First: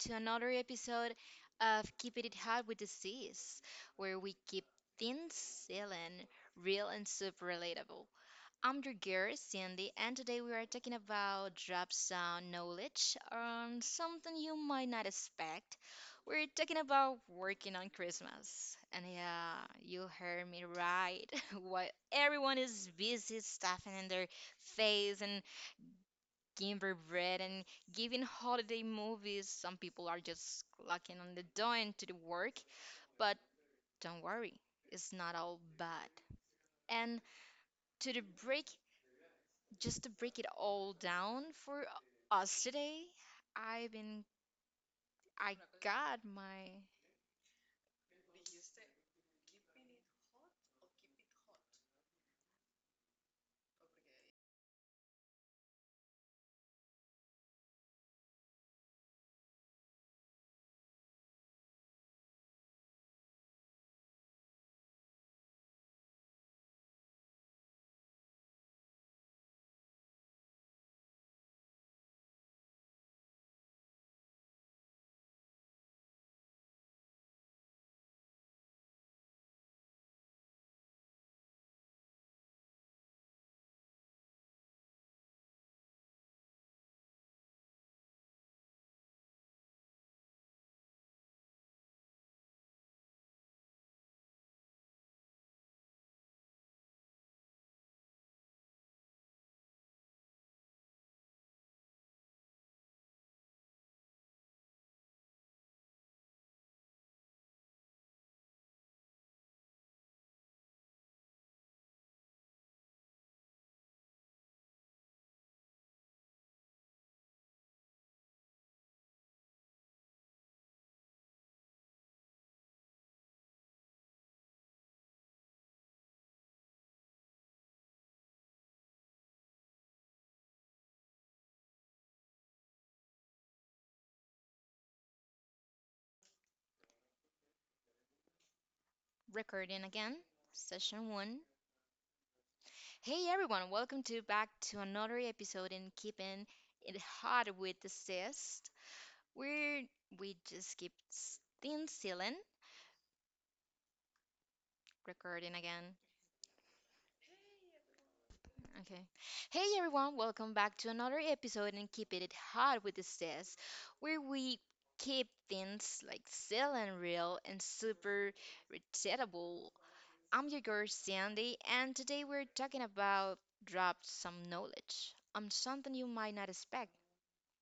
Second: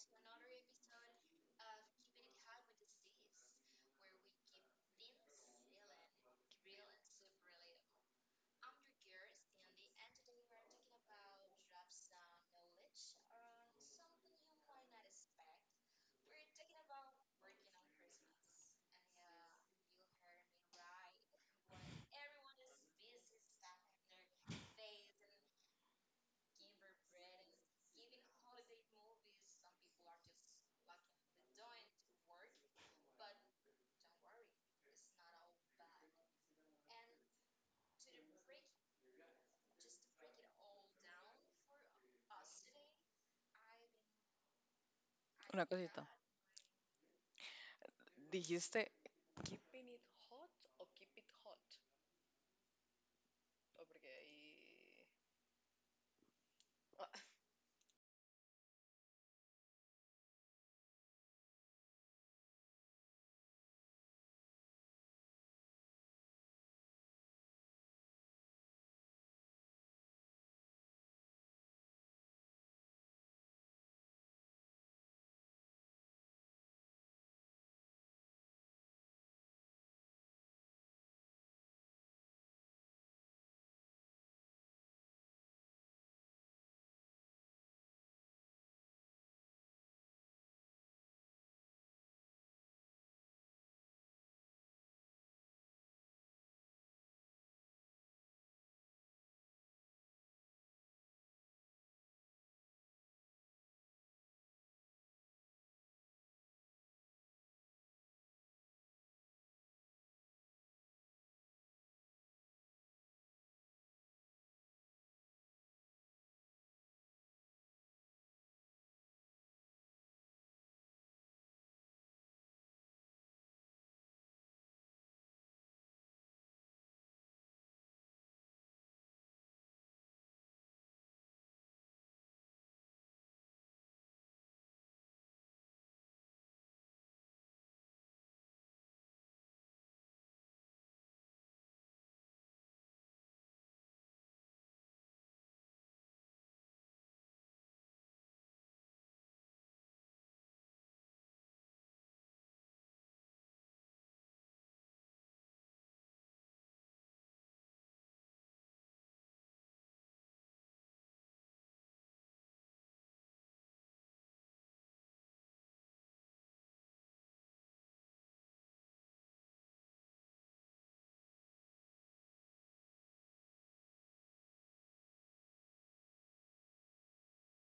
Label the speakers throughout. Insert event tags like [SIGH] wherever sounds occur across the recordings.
Speaker 1: to another episode of Keeping It Hot with the Sis, where we keep things silly, real, and super relatable. I'm your girl, Cindy, and today we are talking about drop sound knowledge on something you might not expect. We're talking about working on Christmas. And yeah, you heard me right. [LAUGHS] While everyone is busy stuffing in their face and Gingerbread and giving holiday movies. Some people are just locking on the door into the work, but don't worry, it's not all bad. And to the break, just to break it all down for us today, I've been I
Speaker 2: Una cosita.
Speaker 1: got my
Speaker 2: Dijiste keeping it hot.
Speaker 1: recording again, session one. Hey everyone, welcome to back to another episode in keeping it hot with the cyst. Where we just keep things sealing. Recording again. Okay. Hey everyone, welcome back to another episode and keep it hot with the says, where we keep things like still and real and super relatable. I'm your girl Sandy, and today we're talking about dropped some knowledge on something you might not expect.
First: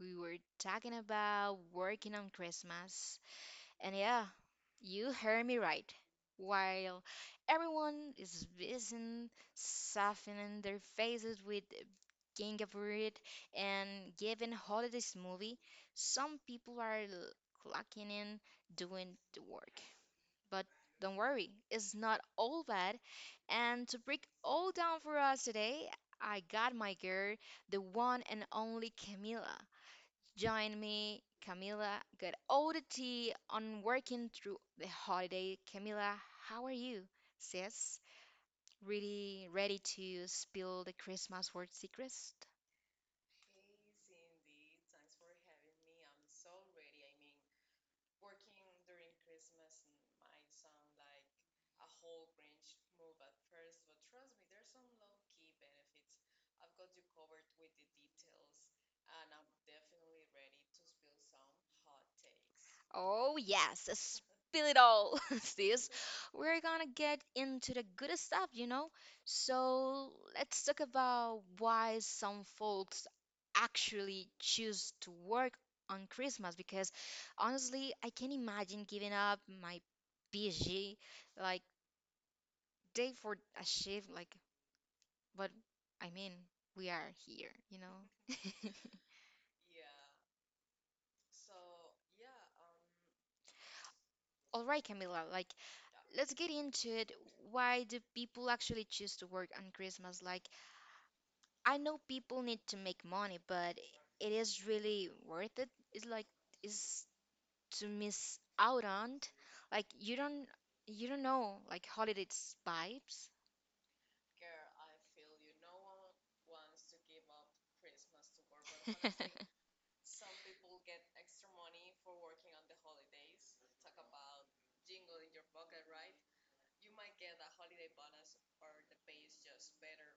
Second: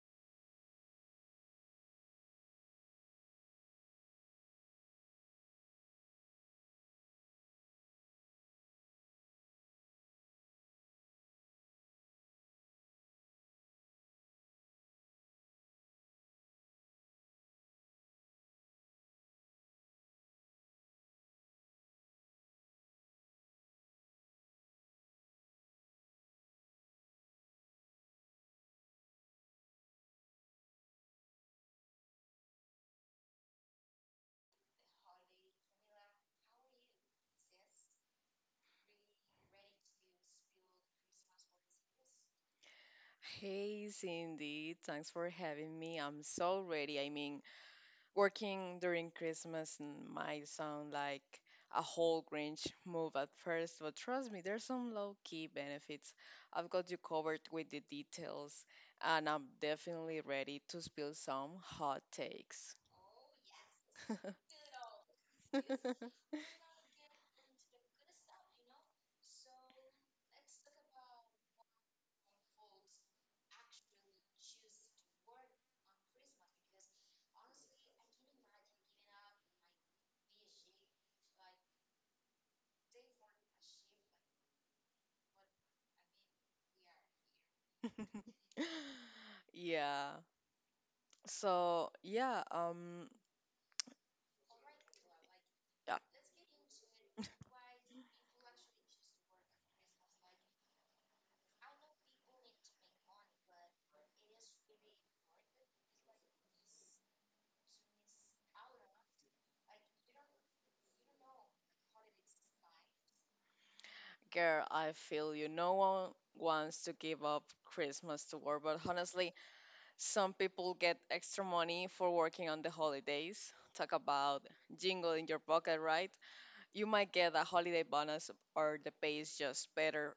Speaker 1: We were talking about working on Christmas, and yeah, you heard me right. While everyone is busy softening their faces with gingerbread and giving holiday smoothie, some people are clocking in doing the work. But don't worry, it's not all bad. And to break all down for us today, I got my girl, the one and only Camila. Join me, Camila. Got all the tea on working through the holiday. Camila, how are you, sis? Really ready to spill the Christmas work secrets?
Speaker 2: Hey Cindy, thanks for having me. I'm so ready. I mean, working during might sound like a whole Grinch move at first, but trust me, there's some low key benefits. I've got you covered with the details, and I'm definitely ready to spill some hot takes.
Speaker 1: Oh, yes, spill it all, [LAUGHS] sis.
Speaker 2: [LAUGHS]
Speaker 1: We're gonna get into the good stuff, you know? So, let's talk about why some folks actually choose to work on Christmas because honestly, I can't imagine giving up my PG like day for a shift, like, but I mean, we are here, you know? [LAUGHS]
Speaker 2: Yeah, So yeah, um,
Speaker 1: All right, Camila, like,
Speaker 2: yeah,
Speaker 1: let's get into it. Why do people actually choose to work on Christmas? Like, I know people need to make money, but it is really worth it. It's like is to miss out on. Like, you don't know like holidays vibes.
Speaker 2: Girl, I feel you. No one wants to give up Christmas to work, but honestly, some people get extra money for working on the holidays. Talk about jingle in your pocket, right? You might get a holiday bonus, or the pay is just better.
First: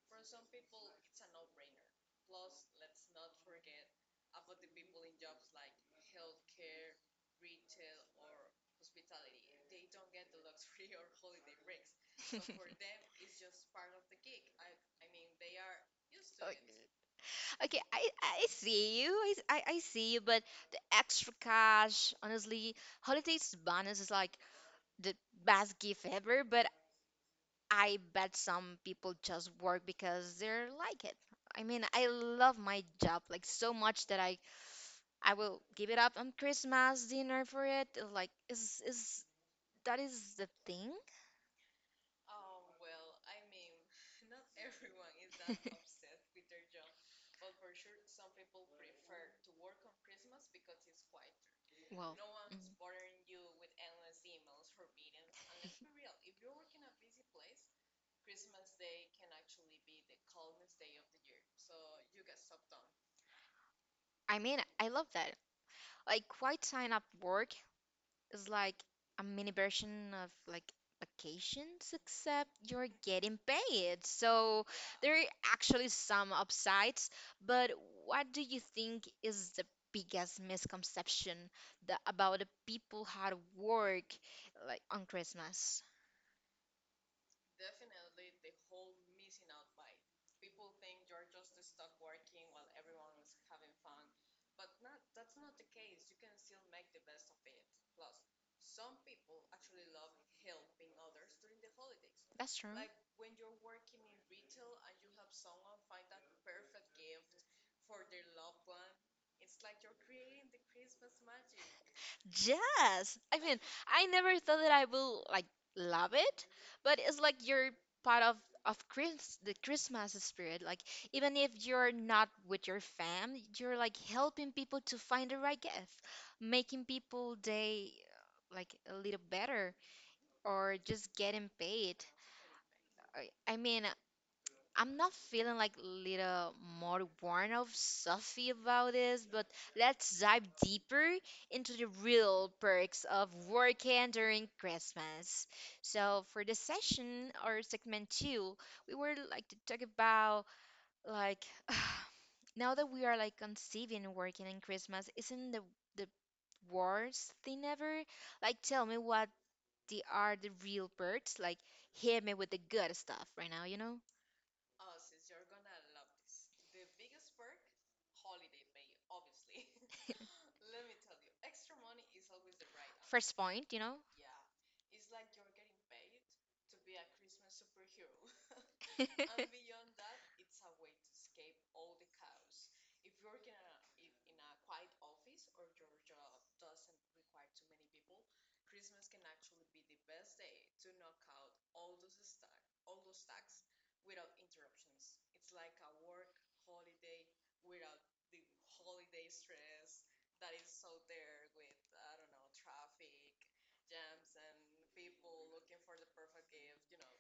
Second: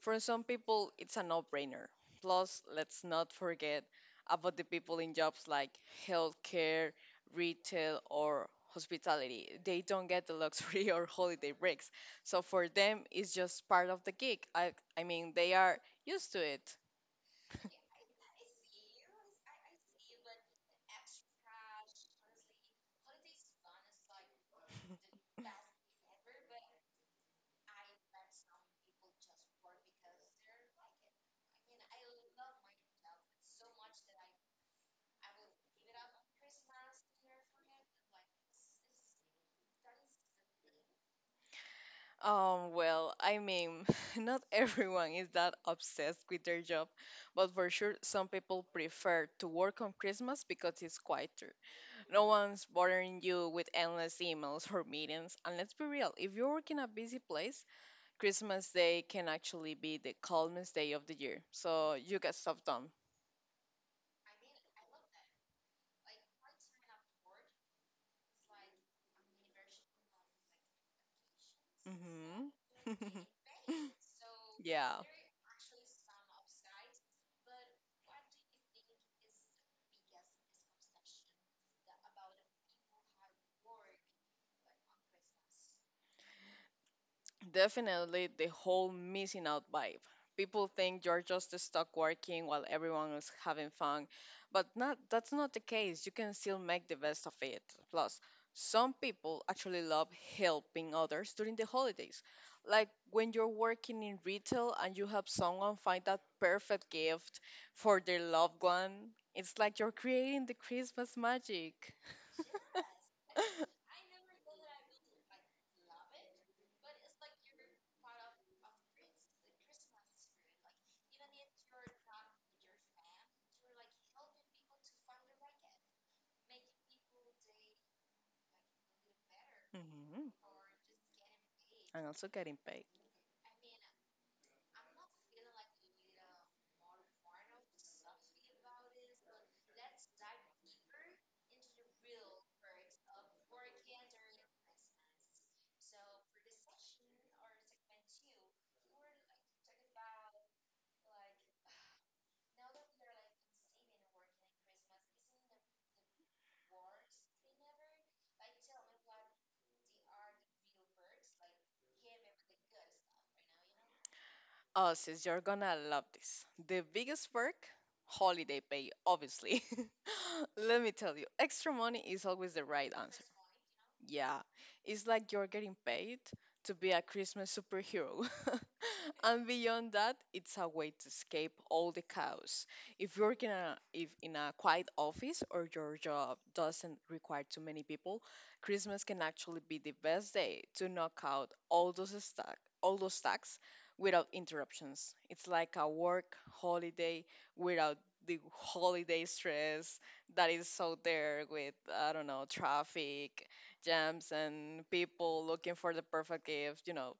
Speaker 2: For some people, it's a no brainer. Plus, let's not forget about the people in jobs like healthcare, retail, or hospitality. They don't get the luxury [LAUGHS] or holiday breaks. So for them, it's just part of the gig. I mean, they are used
Speaker 1: [LAUGHS]
Speaker 2: to it.
Speaker 1: [LAUGHS] Okay, I see you. I see you, but the extra cash, honestly, holidays bonus is like the best gift ever, but I bet some people just work because they're like it. I mean, I love my job like so much that I will give it up on Christmas dinner for it. Like is that is the thing?
Speaker 2: Well, I mean, [LAUGHS] not everyone is that
Speaker 1: [LAUGHS]
Speaker 2: obsessed with their job, but for sure, some people prefer to work on Christmas because it's quieter.
Speaker 1: Well,
Speaker 2: No
Speaker 1: mhm.
Speaker 2: one's bothering you with endless emails or meetings. And let's be real, if you work in a busy place, Christmas Day can actually be the calmest day of the year. So you get stuff done.
Speaker 1: I mean, I love that. Like quite sign up work is like a mini version of like vacations, except
Speaker 2: Hmm
Speaker 1: you're getting
Speaker 2: [LAUGHS]
Speaker 1: paid. So
Speaker 2: Yeah.
Speaker 1: there are actually some upsides, but what do you think is the biggest misconception about the people how to work like on Christmas?
Speaker 2: Definitely the whole missing out vibe. People think you're just stuck working while everyone is having fun, but not, that's not the case. You can still make the best of it. Plus, some people actually love helping others during the holidays.
Speaker 1: That's true.
Speaker 2: Like when you're working in retail and you help someone find that perfect gift for their loved one, it's like you're creating the Christmas magic.
Speaker 1: Yes. I mean,
Speaker 2: [LAUGHS]
Speaker 1: I never thought that I will like love it, but it's like you're part of Chris the Christmas spirit. Like even if you're not with your fam, you're like helping people to find the right gift, making people day like a little better
Speaker 2: Mhm.
Speaker 1: or just getting paid.
Speaker 2: And also getting paid.
Speaker 1: I mean, I'm not feeling like little more warm of stuffy about this, but let's dive deeper into the real perks of working during Christmas. So for this session or segment two, we were like to talk about like [SIGHS] now that we are like conceiving working in Christmas, isn't the worst thing ever? Like tell me what the are the real perks? Like hit me with the good stuff right now, you know?
Speaker 2: Oh, sis, you're gonna love this. The biggest perk, holiday pay, obviously. [LAUGHS] Let me tell you, extra money is always the right answer.
Speaker 1: First point, you know?
Speaker 2: Yeah, it's like you're getting paid to be a Christmas superhero. [LAUGHS] And
Speaker 1: [LAUGHS]
Speaker 2: beyond that, it's a way to escape all the chaos. If in a quiet office or your job doesn't require too many people, Christmas can actually be the best day to knock out all those stacks without interruptions. It's like a work holiday without the holiday stress that is out there with, I don't know, traffic jams and people looking for the perfect gift. You know.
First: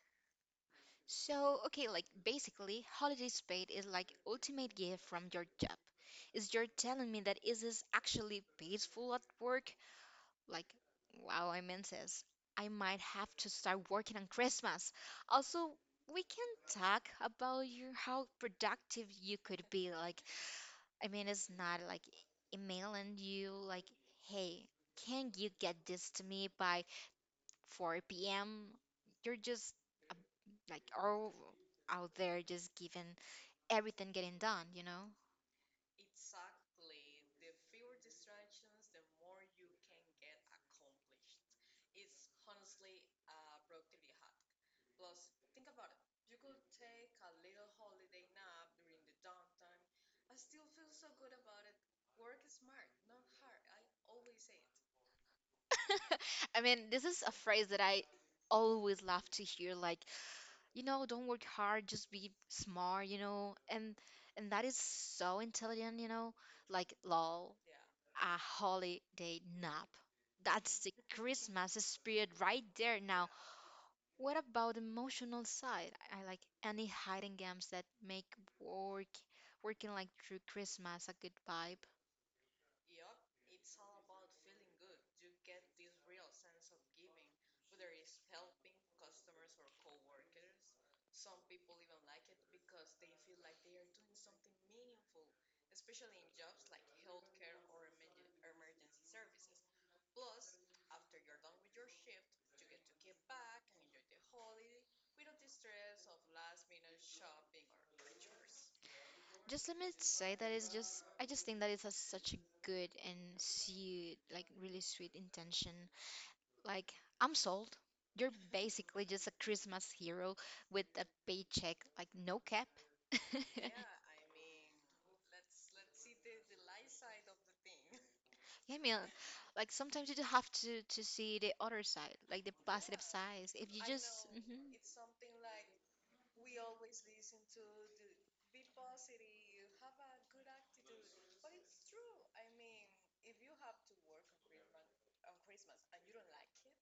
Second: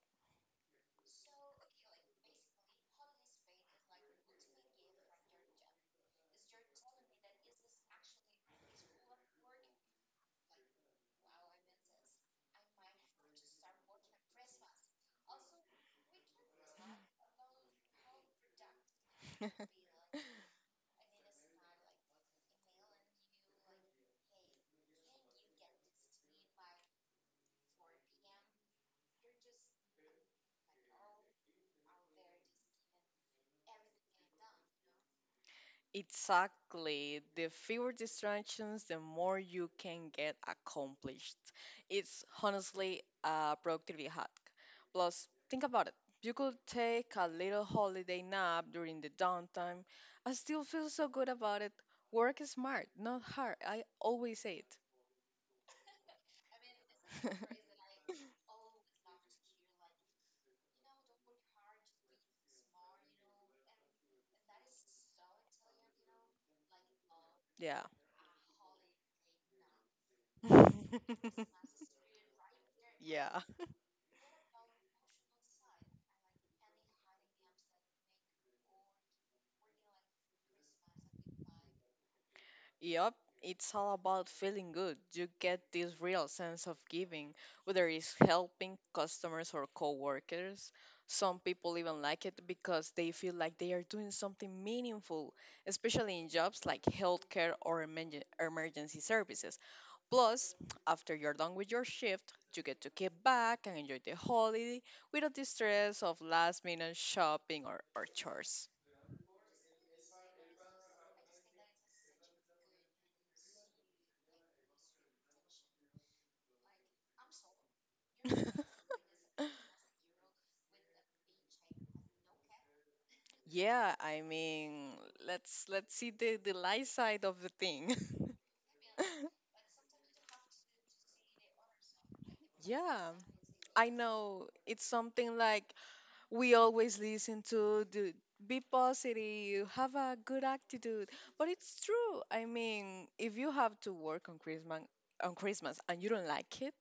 Speaker 1: So, okay, like basically, holidays paid is like ultimate gift from your job. Is you're telling me that is this actually peaceful at work? Like, wow, I mean says I might have to start working on Christmas. Also, we can talk about your how productive you could be. Like,
Speaker 2: [LAUGHS]
Speaker 1: I mean, it's not like emailing you like, hey, can you get this to me by 4 p.m.? You're just like all out there just giving everything getting done, you know?
Speaker 2: Exactly. The fewer distractions, the more you can get accomplished. It's honestly a productivity hack. Plus, think about it. You could take a little holiday nap during the downtime. I still feel so good about it. Work is smart, not hard. I always say it.
Speaker 1: I mean, this is a phrase that I
Speaker 2: [LAUGHS]
Speaker 1: always love to hear like, you know, don't work hard, just be smart, you know? And that is so intelligent, you know? Like, lol,
Speaker 2: Yeah.
Speaker 1: a holiday nap. That's the Christmas spirit right
Speaker 2: [LAUGHS]
Speaker 1: there. Now,
Speaker 2: Yeah.
Speaker 1: what about emotional side? I like any hiding games that make work working like through Christmas a good vibe.
Speaker 2: Yup, it's all about feeling good. You get this real sense of giving, whether it's helping customers or coworkers. Some people even like it because they feel like they are doing something meaningful, especially in jobs like healthcare or emergency services. Plus, after you're done with your shift, you get to get back and enjoy the holiday without the stress of last minute shopping or chores.
Speaker 1: Just let me say that it's just I just think that it's a, such a good and sweet, like really sweet intention. Like I'm sold. You're
Speaker 2: [LAUGHS]
Speaker 1: basically just a Christmas hero with a paycheck, like no cap. [LAUGHS]
Speaker 2: Yeah, I mean, let's see the light side of the thing. [LAUGHS]
Speaker 1: Yeah, I mean, like sometimes you do have to see the other side, like the positive
Speaker 2: Yeah,
Speaker 1: sides. If you
Speaker 2: I
Speaker 1: just,
Speaker 2: know
Speaker 1: hmm,
Speaker 2: it's something like we always listen to the be positive, have a good attitude. But it's true. I mean, if you have to work on Christmas and you don't like it,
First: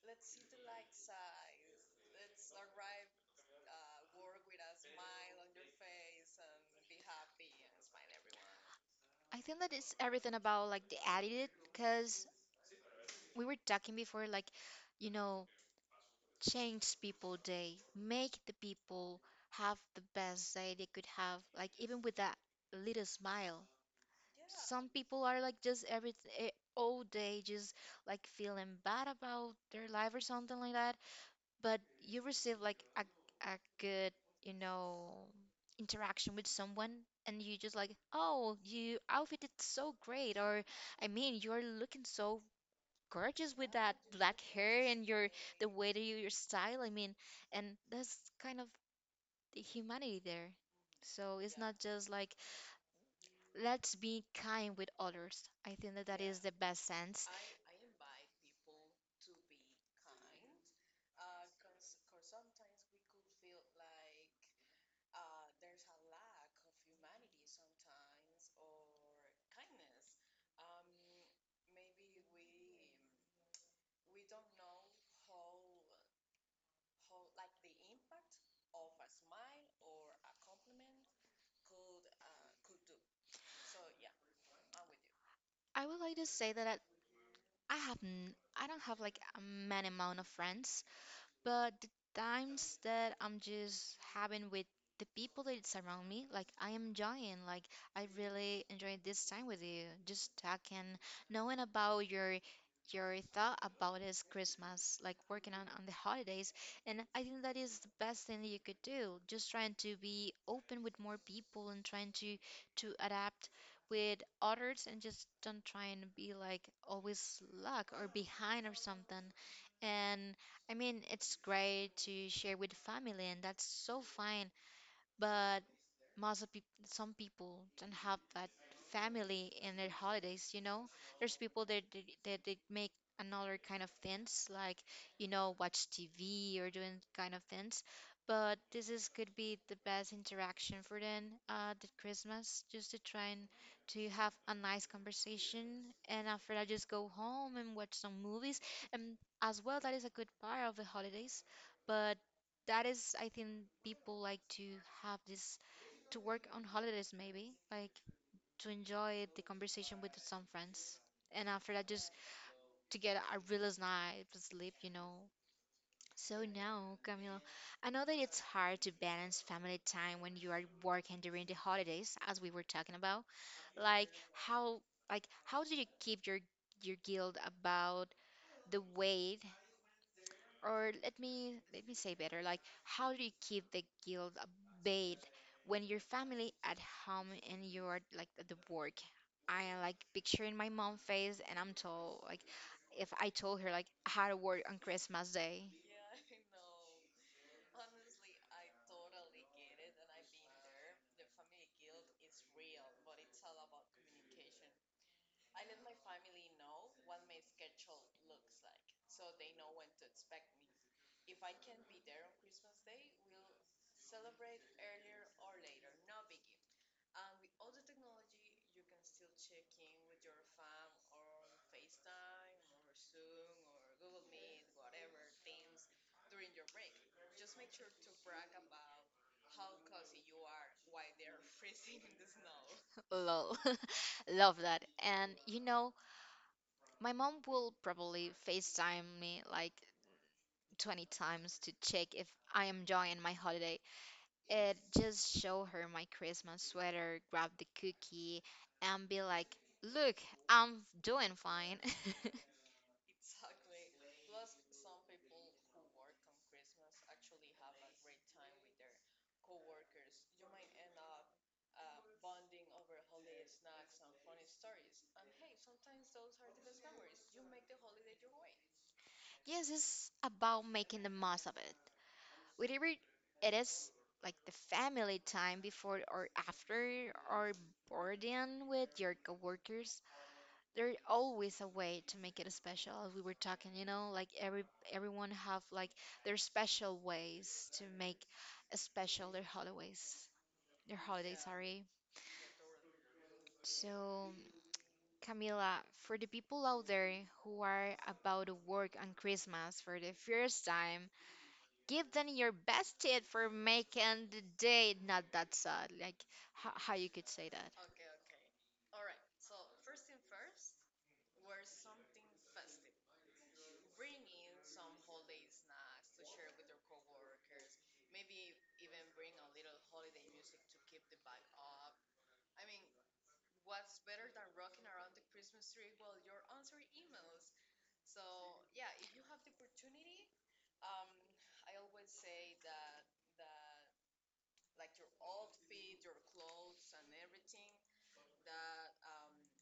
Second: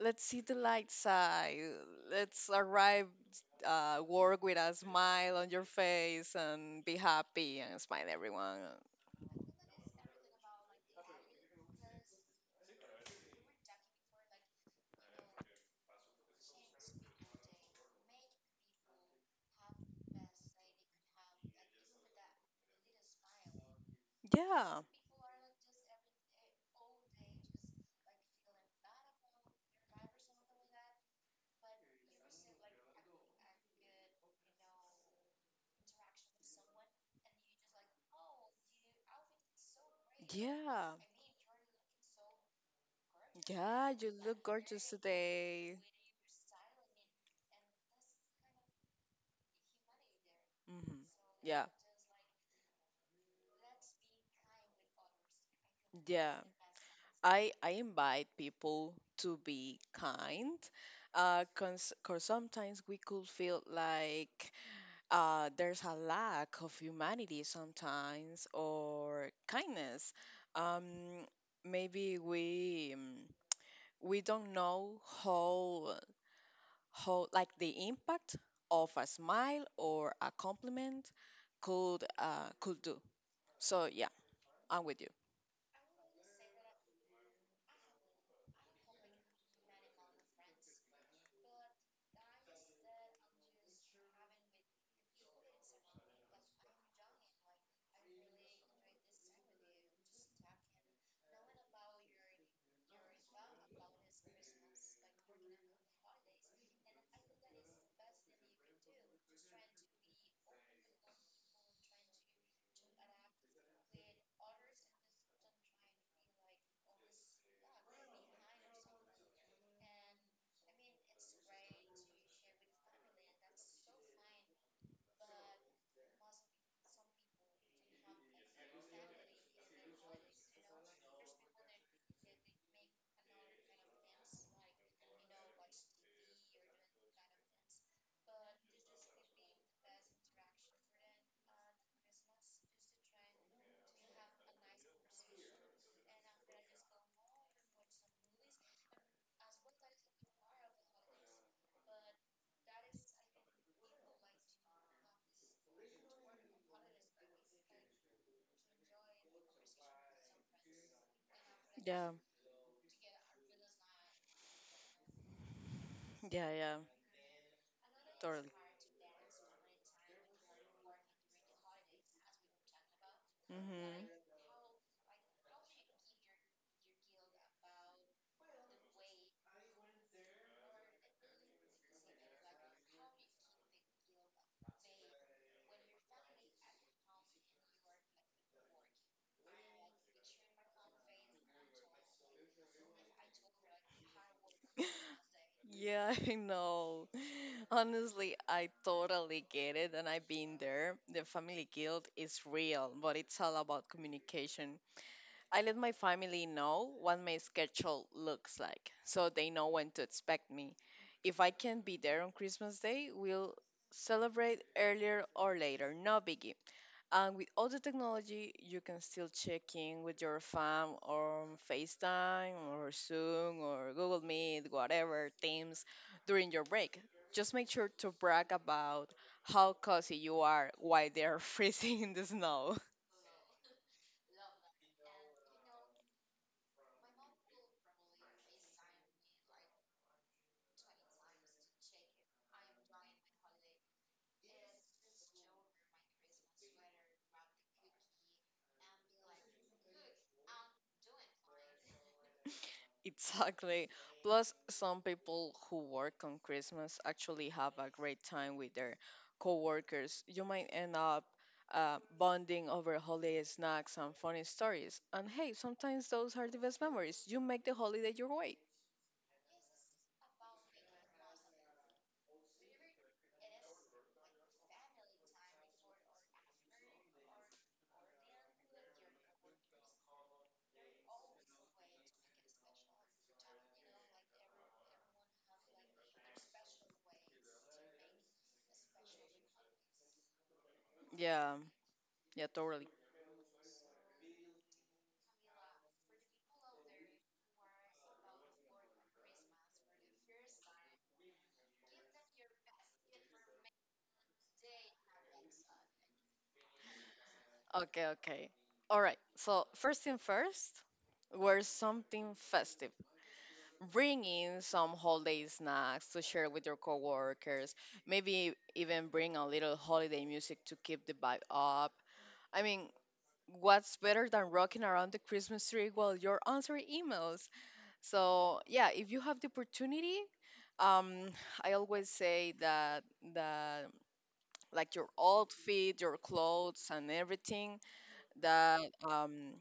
Speaker 2: let's see the light side. Let's arrive work with a smile on your face and be happy and smile everyone.
Speaker 1: I think that it's everything about like the attitude, because we were talking before, like, you know, change people day, make the people have the best day they could have, like even with that little smile.
Speaker 2: Yeah.
Speaker 1: Some people are like just every all day just like feeling bad about their life or something like that, but you receive like a good, you know, interaction with someone and you just like, "Oh, you outfit is so great," or
Speaker 2: Yeah.
Speaker 1: I mean, you're looking so gorgeous with
Speaker 2: Yeah,
Speaker 1: that
Speaker 2: you look
Speaker 1: black hair
Speaker 2: gorgeous
Speaker 1: and your the
Speaker 2: today.
Speaker 1: way that you your style, I mean, and that's kind of the humanity there.
Speaker 2: Hmm
Speaker 1: So it's
Speaker 2: Yeah.
Speaker 1: not just like let's be kind with others. I think that that
Speaker 2: Yeah.
Speaker 1: is the best sense.
Speaker 2: I invite people to be kind, 'cause sometimes we could feel like there's a lack of humanity sometimes or kindness. Um, Maybe we don't know how like the impact of a smile or a compliment could, could do. So yeah, I'm with you.
Speaker 1: I would like to say that I have I don't have like a man amount of friends. But the times that I'm just having with the people that surround me, like I am enjoying, like I really enjoyed this time with you, just talking, knowing about your thought about this Christmas, like working on the holidays, and I think that is the best thing that you could do. Just trying to be open with more people and trying to adapt with others and just don't try and be like always luck or behind or something. And I mean, it's great to share with family, and that's so fine. But most of peop some people don't have that family in their holidays, you know? There's people that that they make another kind of things, like you know, watch TV or doing kind of things. But this is could be the best interaction for them the Christmas, just to try and to have a nice conversation, and after that, just go home and watch some movies. And as well, that is a good part of the holidays, but that is, I think, people like to have this to work on holidays maybe like to enjoy the conversation with some friends. And after that, just
Speaker 2: Yeah,
Speaker 1: to get a real night's sleep, you know. So
Speaker 2: yeah, yeah,
Speaker 1: now, Camille, I know that it's
Speaker 2: Totally.
Speaker 1: hard to balance family time when you are working during the holidays, as we were talking about.
Speaker 2: Hmm
Speaker 1: Like how, like how do you keep your guilt about the weight, or let me say better, like how do you keep the guilt abated when your family at home and you're like at the work? I am like picturing my mom face and I'm told like if I told her like how to work on Christmas Day.
Speaker 2: Yeah, [LAUGHS] I know. Honestly, I totally get it, and I've been there. The family guilt is real, but it's all about communication. I let my family know what my schedule looks like, so they know when to expect me. If I can't be there on Christmas Day, we'll celebrate earlier or later, no biggie. And with all the technology, you can still check in with your fam on FaceTime or Zoom or Google Meet, whatever, Teams during your break. Just make sure to brag about how cozy you are while they're [LAUGHS] freezing in the snow.
Speaker 1: [LAUGHS] Lol. [LAUGHS] Love that. And you know, my mom will probably FaceTime me like 20 times to check if I am enjoying my holiday. It just show her my Christmas sweater, grab the cookie, and be like, "Look, I'm doing fine." [LAUGHS]
Speaker 2: [LAUGHS] Exactly. Plus, some people who work on Christmas actually have a great time with their coworkers. You might end up bonding over holiday snacks and funny stories. And hey, sometimes those are the best memories. You make the holiday your way.
Speaker 1: Yes, it's about making the most of it. Whatever it is, like the family time before or after, or boarding with your coworkers, there's always a way to make it special. As we were talking, you know, like everyone have like their special ways to make special their holidays. Their holidays,
Speaker 2: Yeah,
Speaker 1: sorry.
Speaker 2: yeah, Totally.
Speaker 1: So, Camila, for the people out there who are about to work on Christmas for the first time, give them your best tip for making the day not that sad. Like, how you could say
Speaker 2: Okay, okay. All right. So, first thing first, wear something festive. Bring in some holiday snacks to share with your coworkers. Maybe even bring a little holiday music to keep the vibe up. I mean, what's better than rocking around the Christmas tree while you're answering emails? So, yeah, if you have the opportunity, um, I always say that that like your outfit, your clothes, and everything that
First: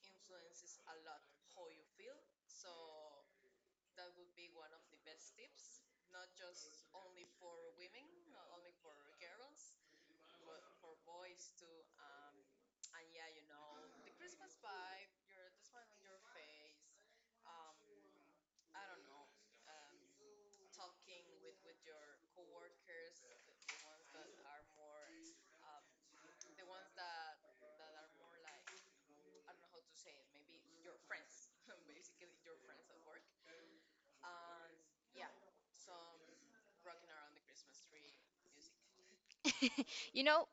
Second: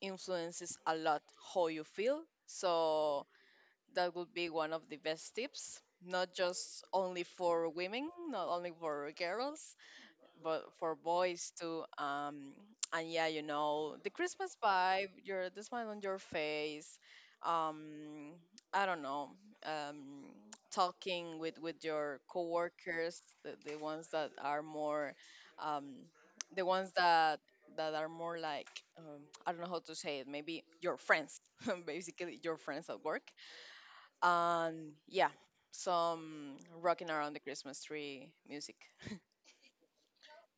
Speaker 2: influences a lot how you feel. So that would be one of the best tips, not just only for women, not only for girls, but for boys too. And yeah, you know, the Christmas vibe, your, the smile on your face. Um i don't know. um Talking with your coworkers, the ones that are more, um the ones that are more like, um, I don't know how to say it, maybe your friends, [LAUGHS] basically your friends at work. And yeah, some rocking around the Christmas tree music.
Speaker 1: that? [LAUGHS] You know,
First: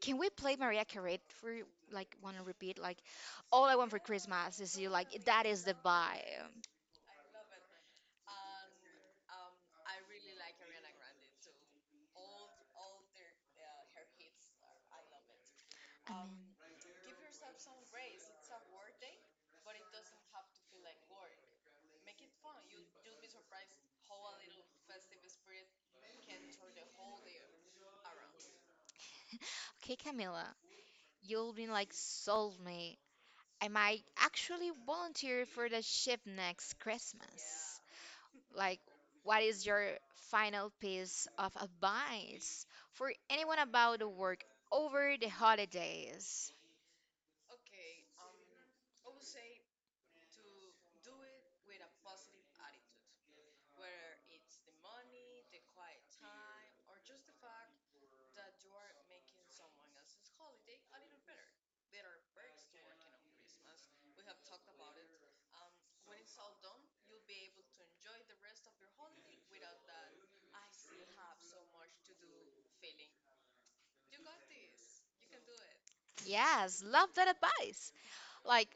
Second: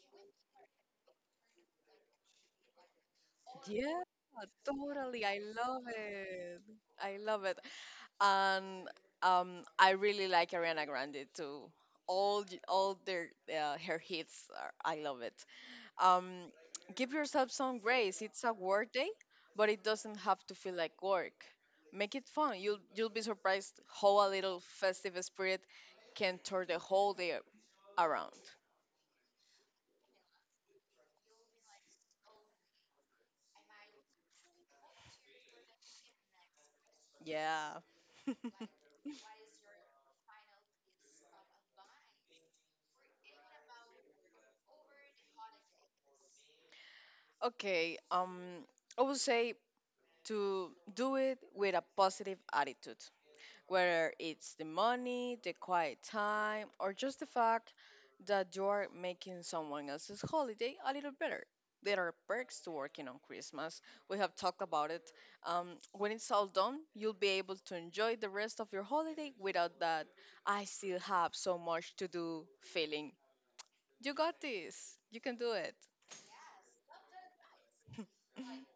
Speaker 1: can we play Mariah Carey for like want to repeat? Like, all I want for
Speaker 2: Yeah,
Speaker 1: Christmas is you. Like,
Speaker 2: totally. I
Speaker 1: that is the
Speaker 2: love
Speaker 1: vibe.
Speaker 2: it. I love it. And I really like Ariana Grande too. All their her hits, are, I love it. Um,
Speaker 1: Amen.
Speaker 2: Give yourself some grace. It's a work day, but it doesn't have to feel like work. Make it fun. You'll be surprised how a little festive spirit can turn the whole day around.
Speaker 1: Okay, Camila, you've been like sold me. I might actually volunteer for the ship next
Speaker 2: Yeah.
Speaker 1: Christmas.
Speaker 2: [LAUGHS]
Speaker 1: Like, what is your final piece of advice for anyone about the work over the holidays?
Speaker 2: Okay. I would say to do it with a positive attitude, whether it's the money, the quiet time, or just the fact that you are making someone else's holiday a little better. There are perks to working on Christmas. We have talked about it. When it's all done, you'll be able to enjoy the rest of your holiday without that I still have so much to do feeling. You got this. You can do it.
Speaker 1: Yes, love that advice. Like,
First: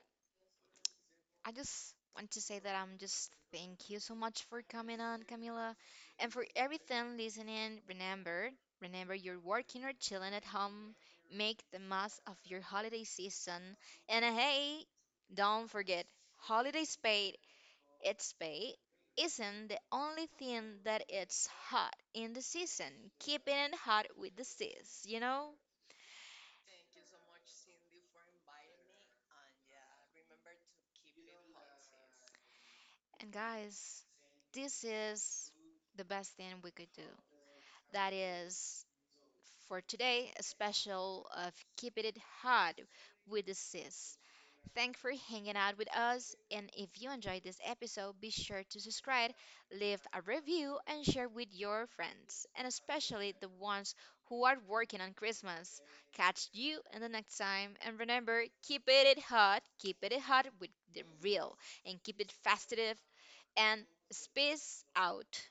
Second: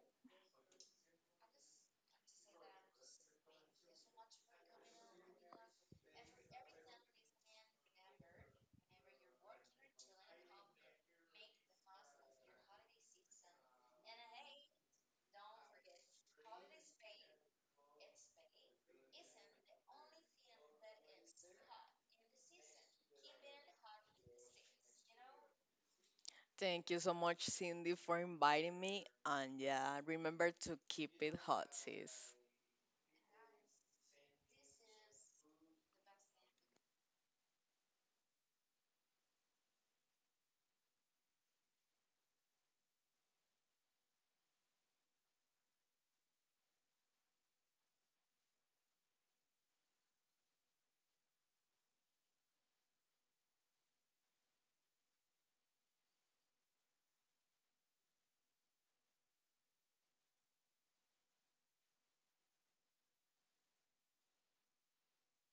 Speaker 1: I just want to say that I'm just thank you so much for coming on, Camila, and for everything listening. Remember you're working or chilling at home. Make the most of your holiday season. And hey, don't forget, holidays paid. Its pay isn't the only thing that it's hot in the season, keeping it hot with the seas, you know?
Speaker 2: Thank you so much, Cindy, for inviting me. And yeah, remember to keep it hot, sis.
Speaker 1: And guys, this is the best thing we could do. That is for today, a special of keeping it hot with the sis. Thank for hanging out with us. And if you enjoyed this episode, be sure to subscribe, leave a review, and share with your friends, and especially the ones who are working on Christmas. Catch you in the next time. And remember, keep it hot with the real, and keep it festive. And space out.